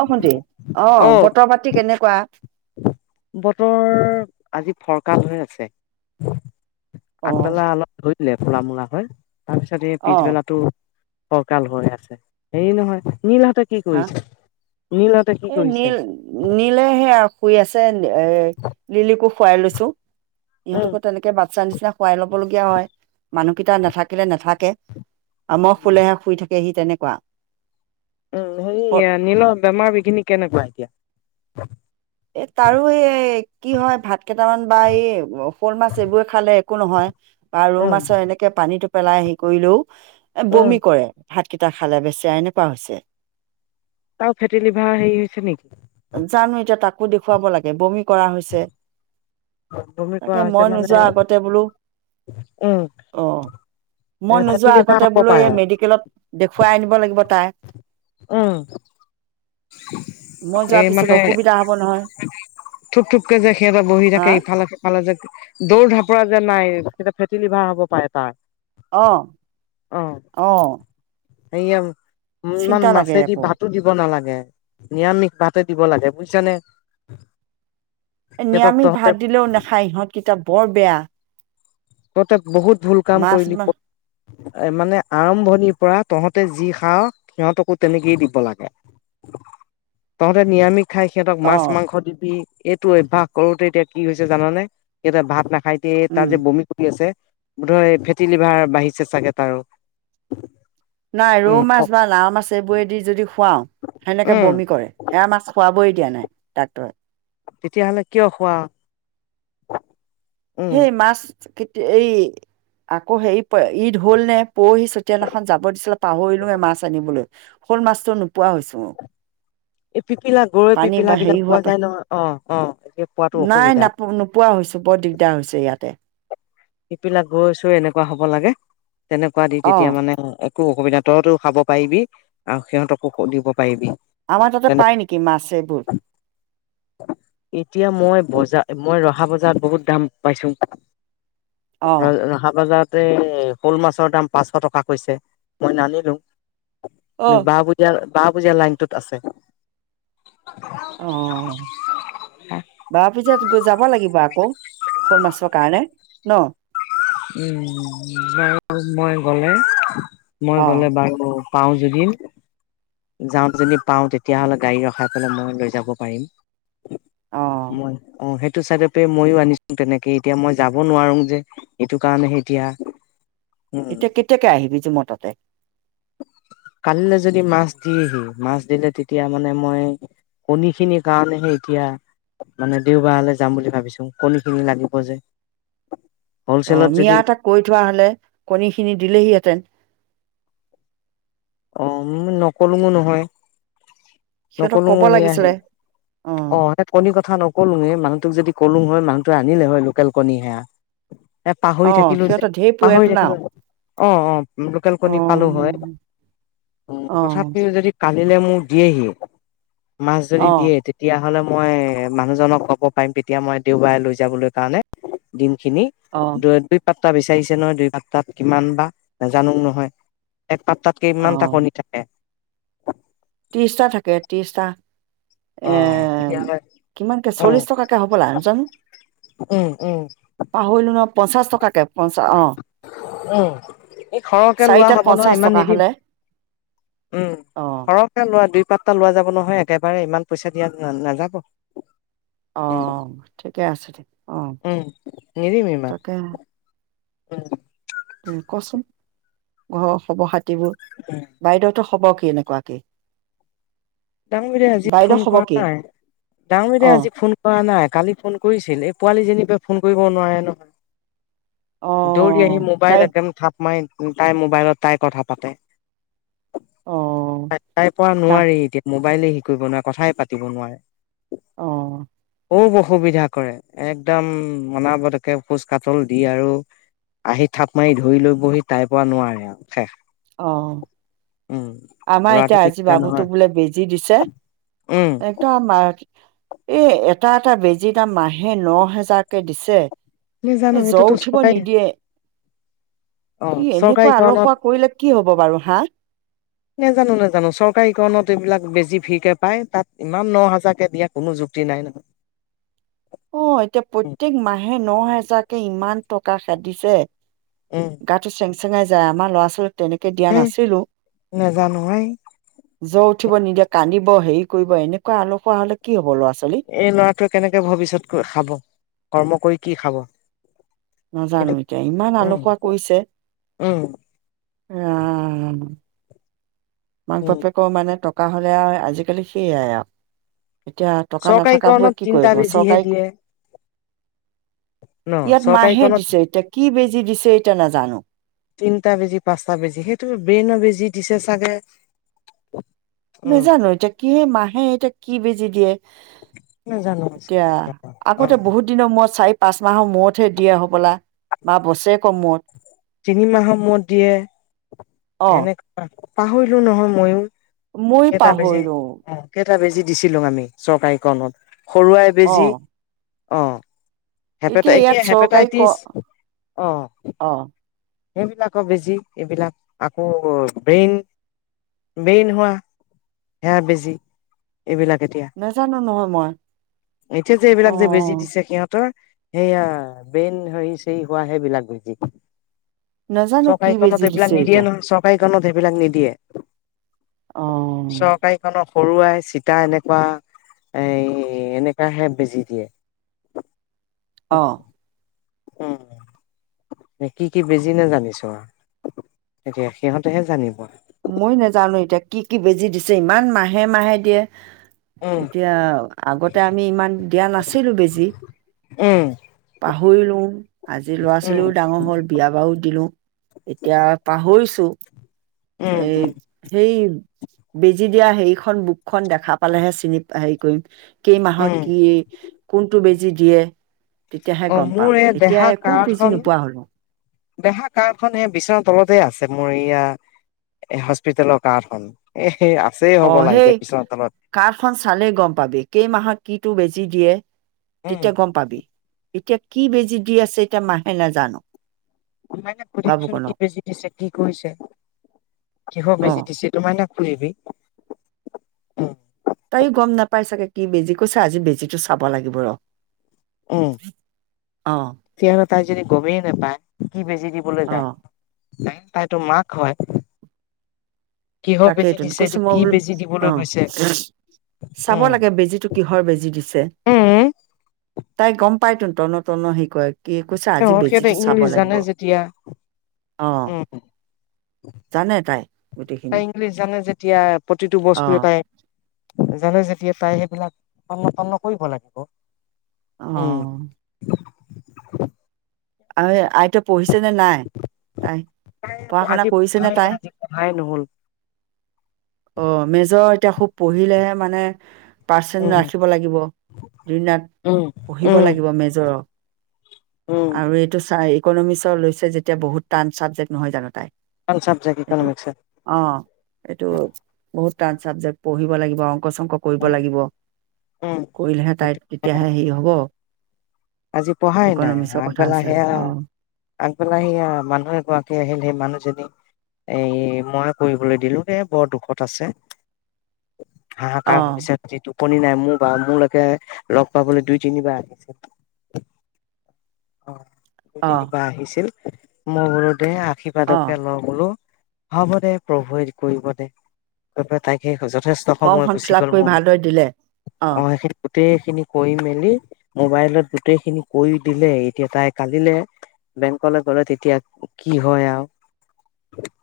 অ ভন্টি অ বতৰ পাতি কেনেক কোৱা বতৰ আজি ফৰকাল হৈ আছে অ আগবেলা অলপ ঘুৰি লেফেলা মূলা হয় তাৰপিছত এই অ পিছবেলটো ফৰকাল হৈ আছে সেয়ি নহয় নীলহঁতে কি হা কৰিছে নীলহঁতে কি এই কৰিছে নীল নীলে সেয়া শুই আছে এ লিলি কুফ খুৱাই লৈছো। উম ইহঁতকো তেনেকে বাচ্চা নিচিনা খোৱাই ল'ব লগিয়া হয়। মানুহকেইটা নাথাকিলে নাথাকে। আম সোলেহে শুই থাক পেহি তেনেকুৱা। উম, হেৰি নীলৰ বেমাৰ বিঘিনি কেনেকুৱা এতিয়া? [inaudible] এ, তাৰো এই কি হয়? ভাত কেইটামান বা এই শ'ল মাছ এইবোৰে খালে একো নহয়। বা ৰৌ উম মাছৰ এনেকে পানীটো পেলাই হে কৰিলেও। উম বমি কৰে। ভাতকেইটা খালে বেচেৰা এনেকুৱা হৈছে। তাৰো ফেটি লিভাৰ হেৰি হৈছে নেকি? ক'ত দেখুৱাব লাগে, বমি কৰা হৈছ। বমি তাকে কৰা হৈছে মই মানে নোযোৱা আগতে বোলোঁ, উম অহ, মই এ ফেটি নোযোৱা লিভাৰ আগতে হ'ব বোলোঁ পাৰে এই মেডিকেলত দেখুৱাই আনিব লাগিব তাই উম। মই যোৱাৰ পিছত অসুবিধা হ'ব নহয় থোপ থোপকৈ যে সিহঁতে বহি হা থাকে, ইফালে সিফালে যে দৌৰ ধাপৰা যে নাই ফেট লিভাৰ হ'ব পাৰে তাৰ। অ', অ। সেইয়া [unintelligible] উ, ইমান মাছেদি আকৌ ভাতো দিব নালাগে। নিৰামিষ বাতে দিব লাগে, বুজিছানে? সিহঁতক নিৰামিষ তহঁতে ভাত দিলেও নাখায় ইহঁত কেটা বৰ বেয়া। তহঁতে বহুত ভুল কাম মাছ কৰিলি। মা এ, মানে আৰম্ভণিৰ পৰা তহঁতে যি খাওঁ, সিহঁতকো তেনেকৈ দিব লাগে। তহঁতে নিৰামিষ খাই সিহঁতক মাছ, অঁ মাংস দি দি এইটো অভ্যাস কৰোঁতে এতিয়া কি হৈছে জানানে? সিহঁতে ভাত নাখায় কেটা যে বমি ধয় ফেটি লিভাৰ বাঢ়িছে চাগে তাৰো। নাই, ৰৌ উম মাছ বা লাও মাছ এইবোৰেদি যদি খোৱা সেনেকে উম বমি কৰে সেয়া মাছ খুৱাবই তিয়া নাই ডাক্টৰে তেতিয়াাহলে কিয় খোৱা [unintelligible] সেই মাছ কেতিয়া এই আকৌ হেৰি পৰে ঈদ হল নে পৰহি চতিয়াননাখন যাব দিছিলে পাহৰিলো এ মাছ আনিবলৈ হ'ল মাছতো নোপোৱা হৈছো এই পিপিলা গৰৈ পানী পিপিলা বা হেৰি বিলাক পোৱা হোৱাৰ পৰা যায় নহয়, অ অ, এতিয়া পোৱাতো নাই অসুবিধা। নাপ নোপোৱা হৈছো বৰ দিগদাৰ হৈছে ইয়াতে পিপিলা গৰৈ-চৰৈ এনেকুৱা হ'ব লাগে। তেনেকুৱা দি অ তেতিয়া মানে, অ এ কো অসুবিধা, তওতো খাব পাৰিবি আৰু সিহঁতকো দিব পাৰিবি। আমাৰ তাতে পাই নেকি মাছ এইবোৰ [unintelligible] এতিয়া মই বজা মই ৰহ হা বজাৰত বহুত দাম পাইছোঁং। অ [unintelligible] তাতে শ'ল মাছৰ দাম পাঁচশ টকা কৈছে। মই নানিলোঁং। অ নবা পুজা বা পুজা লাইনটোত আছে। অ, বা পুজাত গ যাব লাগিব আকৌ। শ'ল মাছৰ কাৰণে ন। [unintelligible] উম বাৰু মই গ'লে মই অ গ'লে বাৰু পাওঁ যদি, যাওঁ যদি পাওঁ, তেতিয়াহলে গাড়ী ৰখাই পেলাই মই লৈ যাব পাৰিম। অ মই অ সেই টো চাইডৰপে ময়ো আনিছোঁং তেনেকে, এতিয়া মই যাব নোৱাৰোঁং যে। এইটো কাৰণেহে এতিয়া উম এতিয়া কেতিয়াকে আহিবি যে মৰ তাতে? কালিলৈ যদি মাছ দি আহি, মাছ দিলে তেতিয়া মানে মই, কণীখিনিৰ কাৰণেহে এতিয়া মানে দেওবাৰলৈ যাম বুলি ভাবিছোঁং। কণীখিনি লাগিব যে। অহ, হলচেলত মিয়া যদি এটাক কৈ থোৱাহলে, কণী খিনি দিলেহিহেঁতেন অ ম নকলোঁংও নহয়। সিহঁতক নকলোঁং ক'ব লাগিছিলে অ তাক কণী কথা নকলোঁং, হৈ মানুহটোক যদি কলোঁং হৈ মানুহটো আনিলে হৈ লোকেল কণী সেয়া। এ পাহৰি অ', থাকিলোঁ যে, সিহঁতৰ ঢেৰ পাহৰি পুৰেতো না থাকিলোঁ। অ অ লোকেল কণী পালোঁ হয়। অ', উম, অ', তথাপিও যদি আনিলে মোক দিয়ে হি। মাছ যদি অ', দিয়ে, তেতিয়া নহ'লে মই মানুহজনক ক'ব পাৰিম তেতিয়া, মই দেওবাৰে লৈ যাবলৈ কাৰণে। দিম খিনি অ', দুই [unintelligible] তা বিচাৰিছে নহয় দুই পাতাত কিমান বা, নাজানোঁং নহয়। এক পাতাত কিমানটা অ', কনি থাকে [inaudible] ত্ৰিশটা থাকে ত্ৰিশটা অ এ তেতিয়াহ'লে কিমানকে উম চল্লিশ টকাকে হবলা জানো উম উম পাহৰিলো ন পঞ্চাছ টকাকে পঞ্চাশ অ', উম এই সৰহকে লোৱা চাৰিটাত হব ন পঞ্চাশ ইমান টকা হ'লে নিদিবি উম অ', সৰহ লোৱা দুই পাতটা লোৱা যাব নহয় একেবাৰে ইমান পইচা দিয়া না নাযাব অ উম ঠিকে আছে ঠিক অ উম নিদিম ইমান তাকে উম উম কচোন ঘৰৰ খবৰ খাতি কাটিবোৰ বাইদেউহঁতৰ হ'ব কি এনেকুৱাকে ডাঙৰ বাইদই আজি ফোন কৰা নাই ডাঙৰ বাইদই অ', আজি ফোন কৰা নাই কালি ফোন কৰিছিল এই পোৱালি যেনীবা ফোন কৰিব নোৱাৰে নহয় দৌৰি আহি অ', তাই মোবাইল একদম থাপ মাৰি তাই মোবাইলত তাই কথা পাতে অ', তাই তাই পৰা তা নোৱাৰি এতিয়া মোবাইলে শেৰি কৰিব নোৱাৰে কথাই পাতিব নোৱাৰে অ খুব অসুবিধা কৰে একদম অনা বতকে খোজ কাতল দি আৰু আহি থাপ মাৰি ধৰি লৈ বহি তাইৰ পৰা নোৱাৰে আৰু শেষ অ উম। আমাৰ ল'ৰাটো এতিয়া আজি দিগদাৰ নহয় বাবুটোক বোলে বেজি দি দিছে, উম একদম আমাৰ এ এটা এটা বেজি দাম মাহে ন হেজাৰ কে দিছে। এ নেজানো জ্বৰ এইটোতো উঠিব চৰকাৰী নিদিয়ে। অ' কি এনেকুৱা চৰকাৰী আলসুৱা কাৰণত। কৰিলে কি হব বাৰু হা নাজানো নাজানো চৰকাৰীকৰণত এইবিলাক বেছি যি ভিৰকে পায়, তাত ইমান ন হাজাৰকে দিয়া কোনো যুক্তি নাই নহয়। অ এতিয়া উম প্ৰত্যেক মাহে ন হেজাৰ তাকে ইমান টকা খেদিছে। গাটো চেং চেঙাই যায় আমাৰ লৰা ছোৱালী হে নাজানো হাই। জ্বৰ উঠিব নিদিয়ে, কান্দিব হেৰি কৰিব এনেকুৱা আলসুৱা হলে কি হ'ব ল'ৰাটো। এই ল'ৰাটোৱে কেনেকে ভৱিষ্যত খাব, কৰ্ম কৰি কি খাব। কিন্তু নাজানো এতিয়া ইমান উম আলসুৱা কৰিছে। উম ৰাম। মাক উম বাপেক মানে টক থকা হ'লে আও আজিকালি সেইয়াই আও। এতিয়া টকা নাথকাবোৰে চৰকাৰীকৰণত কি তিনটা কৰিব, বেজিহে চৰকাৰী [unintelligible] দিয়ে ন ইয়াত মাহে চৰকাৰীকৰণত দিছে এতিয়া কি বেজী দিছে এতিয়া নাজানো। তিনটা বেজি, পাঁচটা বেজি, সেইটো ব্ৰেইন বেজি দিছে চাগে। উম নাজানো এতিয়া কি মাহে এতিয়া কি বেজি [unintelligible] নাজানো এতিয়া, অ আগতে বহুত দিনৰ মই চাৰি পাঁচ মাহৰ মূৰতহে দিয়া হ'বলা, বা বছেৰে তিনি মাহৰ মূৰত দিয়ে, অ এনেকুৱা পাহৰিলো নহয় ময়ো। মই পাহৰিলো। টা বেজি দিছিলো আমি চৰকাৰীকৰণত। সৰুআই অ বেজি। অঁ। এতিয়া ইয়াত হেপাটাই-এতিয়া চৰকাৰী ক হেপেটাইটিছ, অ'। অ। সেইবিলাকৰ বেজি, এইবিলাক আকৌ ব্ৰেইন, ব্ৰেইন হোৱা, সেয়া বেজি। এইবিলাক এতিয়া, নাজানো নহয় মই এতিয়া যে অ এইবিলাক যে বেজি দিছে সিহঁতৰ। সেইয়া, ব্ৰেইন হেৰী-চেৰী হোৱা সেইবিলাক বে [inaudible] [unintelligible] নাজানো কি চকাইকৰনত বেজি এইবিলাক দিছে নিদিয়ে এতিয়া নহয়, চকাই [inaudible] [unintelligible] এইবিলাক নিদিয়ে। অ চৰকাৰীকৰন সৰুৱাই চিতা এনেকুৱা, এই, এনেকুৱাহে বেজি দিয়ে। অ [unintelligible] উম। কি কি বেজি নেজানিছো আও, এতিয়া সিহঁতেহে জানিব। মই নেজানো এতিয়া কি কি বেজি দিছে ইমান মাহে-মাহে দিয়ে। উম এতিয়া, আগতে আমি ইমান দিয়া নাছিলো বেজি। উম পাহৰিলো, আজি লৰা উম ছোৱালীও ডাঙৰ হল বিয়া বাৰুও দিলো। এতিয়া পাহৰিছো। উম এই, উম সেই বেজি দিয়া হেৰিখন বুকখন দেখা পালেহে চিনি, হেৰি কৰিম। কেই মাহত উম কি, কোনটো বেজি দিয়ে। তেতিয়াহে অ গম পাম মোৰ এই এতিয়া দেহা একো বুজি কাৰ্ডখন নোপোৱা হলোঁ। দেহা কাৰ্ডখন এ বিচনা তলতে আছে মোৰ ইয়া হস্পিতালৰ কাৰ্ডখন এহ। অ সেই কাৰ্ডখন চালে গম পাবি কেইমাহত কিটো বেজী। দি দিয়ে। উম তেতিয়া গম পাবি। এতিয়া কি বেজী দি আছে এতিয়া মাহে নাজানো। সুধিবিছোন কি বাবুকণক বেজি দিছে, কি কৰিছে, কিহৰ অঁ বেজি দিছে তোমাৰ ন কৰিবি উম। তাইও গম নাপাই চাগে কি বেজি কৈছে আজি বেজিটো চাব লাগিব ৰ। উম অঁ কিয়নো তাইযদি গমেই নাপায় কি বেজি দিবলৈ যায়। অঁ তাইতো মাক হয়। কিহৰ বেজি তাকেইটো দিছে কৈছো এইটো মই কি বোলো বেজি অ, দিবলৈ গৈছে চাব উম লাগে বেজীটো কিহৰ বেজি দিছে। উম তাই গম পাই তোন তন্ন তন্ন সি কয়। কি কৈছে আজি অ সিহঁতে বেজিটো চাব ইংলিছ লাগিব। জানে যেতিয়া অ, উম জানে তাই। তাই গোটেইখিনি। ইংলিছ জানে যেতিয়া প্ৰতিটো অ বস্তু এটাই। জানে যেতিয়া তাই সেইবিলাক তন্ন তন্ন কৰিব লাগিব। উম অ [unintelligible] আই আইতা পঢ়িছে নে নাই, নাই, তাই পঢ়া শুনা আজি কৰিছে নে পঢ়াই নাই তাই? আজি পঢ়াই নহ'ল অ মেজৰ এতিয়া খুব পঢ়িলেয়ে মানে পাৰ্চেণ্ট উম ৰাখিব লাগিব দিনৰাত উম, পঢ়িব উম, লাগিব মেজৰৰ। উম, আৰু এইটো চাই ইকনমিক্সৰ লৈছে যেতিয়া বহুত টান চাব্জেক্ট নহয় জানোঁ তাইৰ। ভাল চাব্জেক্ট ইকনমিক্সত। এইটো বহুত টান চাব্জেক্ট পঢ়িব লাগিব আৰু। অংক চংক কৰিব উম, লাগিব। উম, কৰিলেহে তাই সেইটো তেতিয়াহে হেৰি হব। আজি পঢ়াই নাই আগ ইকনমিক্সৰ কথা আগবেলা আছে, সেয়া অ', আগবেলা সেয়া মানুহ এগৰাকী আহিল সেই মানুহ এই মই পঢ়িবলৈ দিলোঁ এ, বৰ দুখত আছে। হাহাকাৰ অ', ভৱিষ্যত যিটো টোপনি নাই মোৰ বা মোৰলৈকে লগ পাবলৈ দুই, তিনিবাৰ আহিছে। [inaudible] অ দুই অ', তিনিবাৰ আহিছিল মোৰ ঘৰত অ', আশীবাদকে ল‌ও বোলো হব দে প্ৰভুৱে কৰিব দে, প্ৰভুৱে তাইকহে যথেষ্ট সময় ফৰ্মখন গুচি ফিল আপ গ'ল কৰি মোৰ, ভালদৰে দিলে, অ সেই গোটেই খিনি কৰি মেলি মোবাইলত গোটেই খিনি কৰি দিলে তেতিয়া তাই কাইলৈ বেংকলৈ গ'লে তেতিয়া কি হয় আৰু?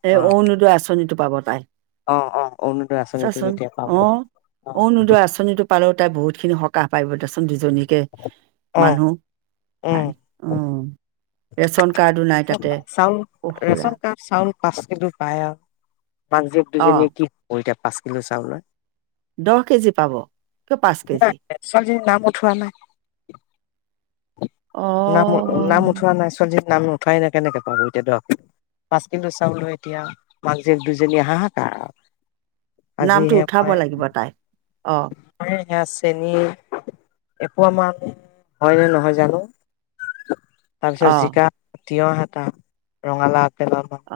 এ অৰুণোদয় আঁচনিটো। পাব তাই আহ অ অৰুণোদয় আঁচনিটো চাচোন, যেতিয়া পাব অ', অ অৰুণোদয় আঁচনিটো পালেও তাই বহুত খিনি সকাহ পৰিব ত দুজনীকে অ মানুহ। উম আৰু, উম। ৰেচন কাৰ্ডো নাই চব তাতে চাউল উহ ৰেচন ৰাম কাৰ্ড চাউল পাঁচ কিলো পায় আৰু। মাক জিয়েক এক অ', দুজনীয়ে কি এতি পাঁচ কিলো চাউল। দহ কেজি পাব, কিয় পাঁচ কেজি? মুঠ হোৱা নাই। অ। নাম নাম উঠোৱা নাই সঞ্জীৱ নাম নুঠাই নে কেনেকে পাব এতিয়া দহ। পাঁচ কিলো চাউলো এতিয়া মাক জীয়েক দুজনীয়ে হাহাকাৰ। আজি নামটো হে উঠাব লাগিব তাই, অ। চেনি এপোৱা মান হয়নে নহয় জানো তাৰপিছত অঁ জিকা তিয়হ এটা, ৰঙালাও কে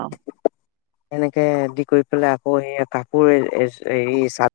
অঁ এনেকে দি কৰি পেলাই আকৌ সেয়া কাপোৰ এই চ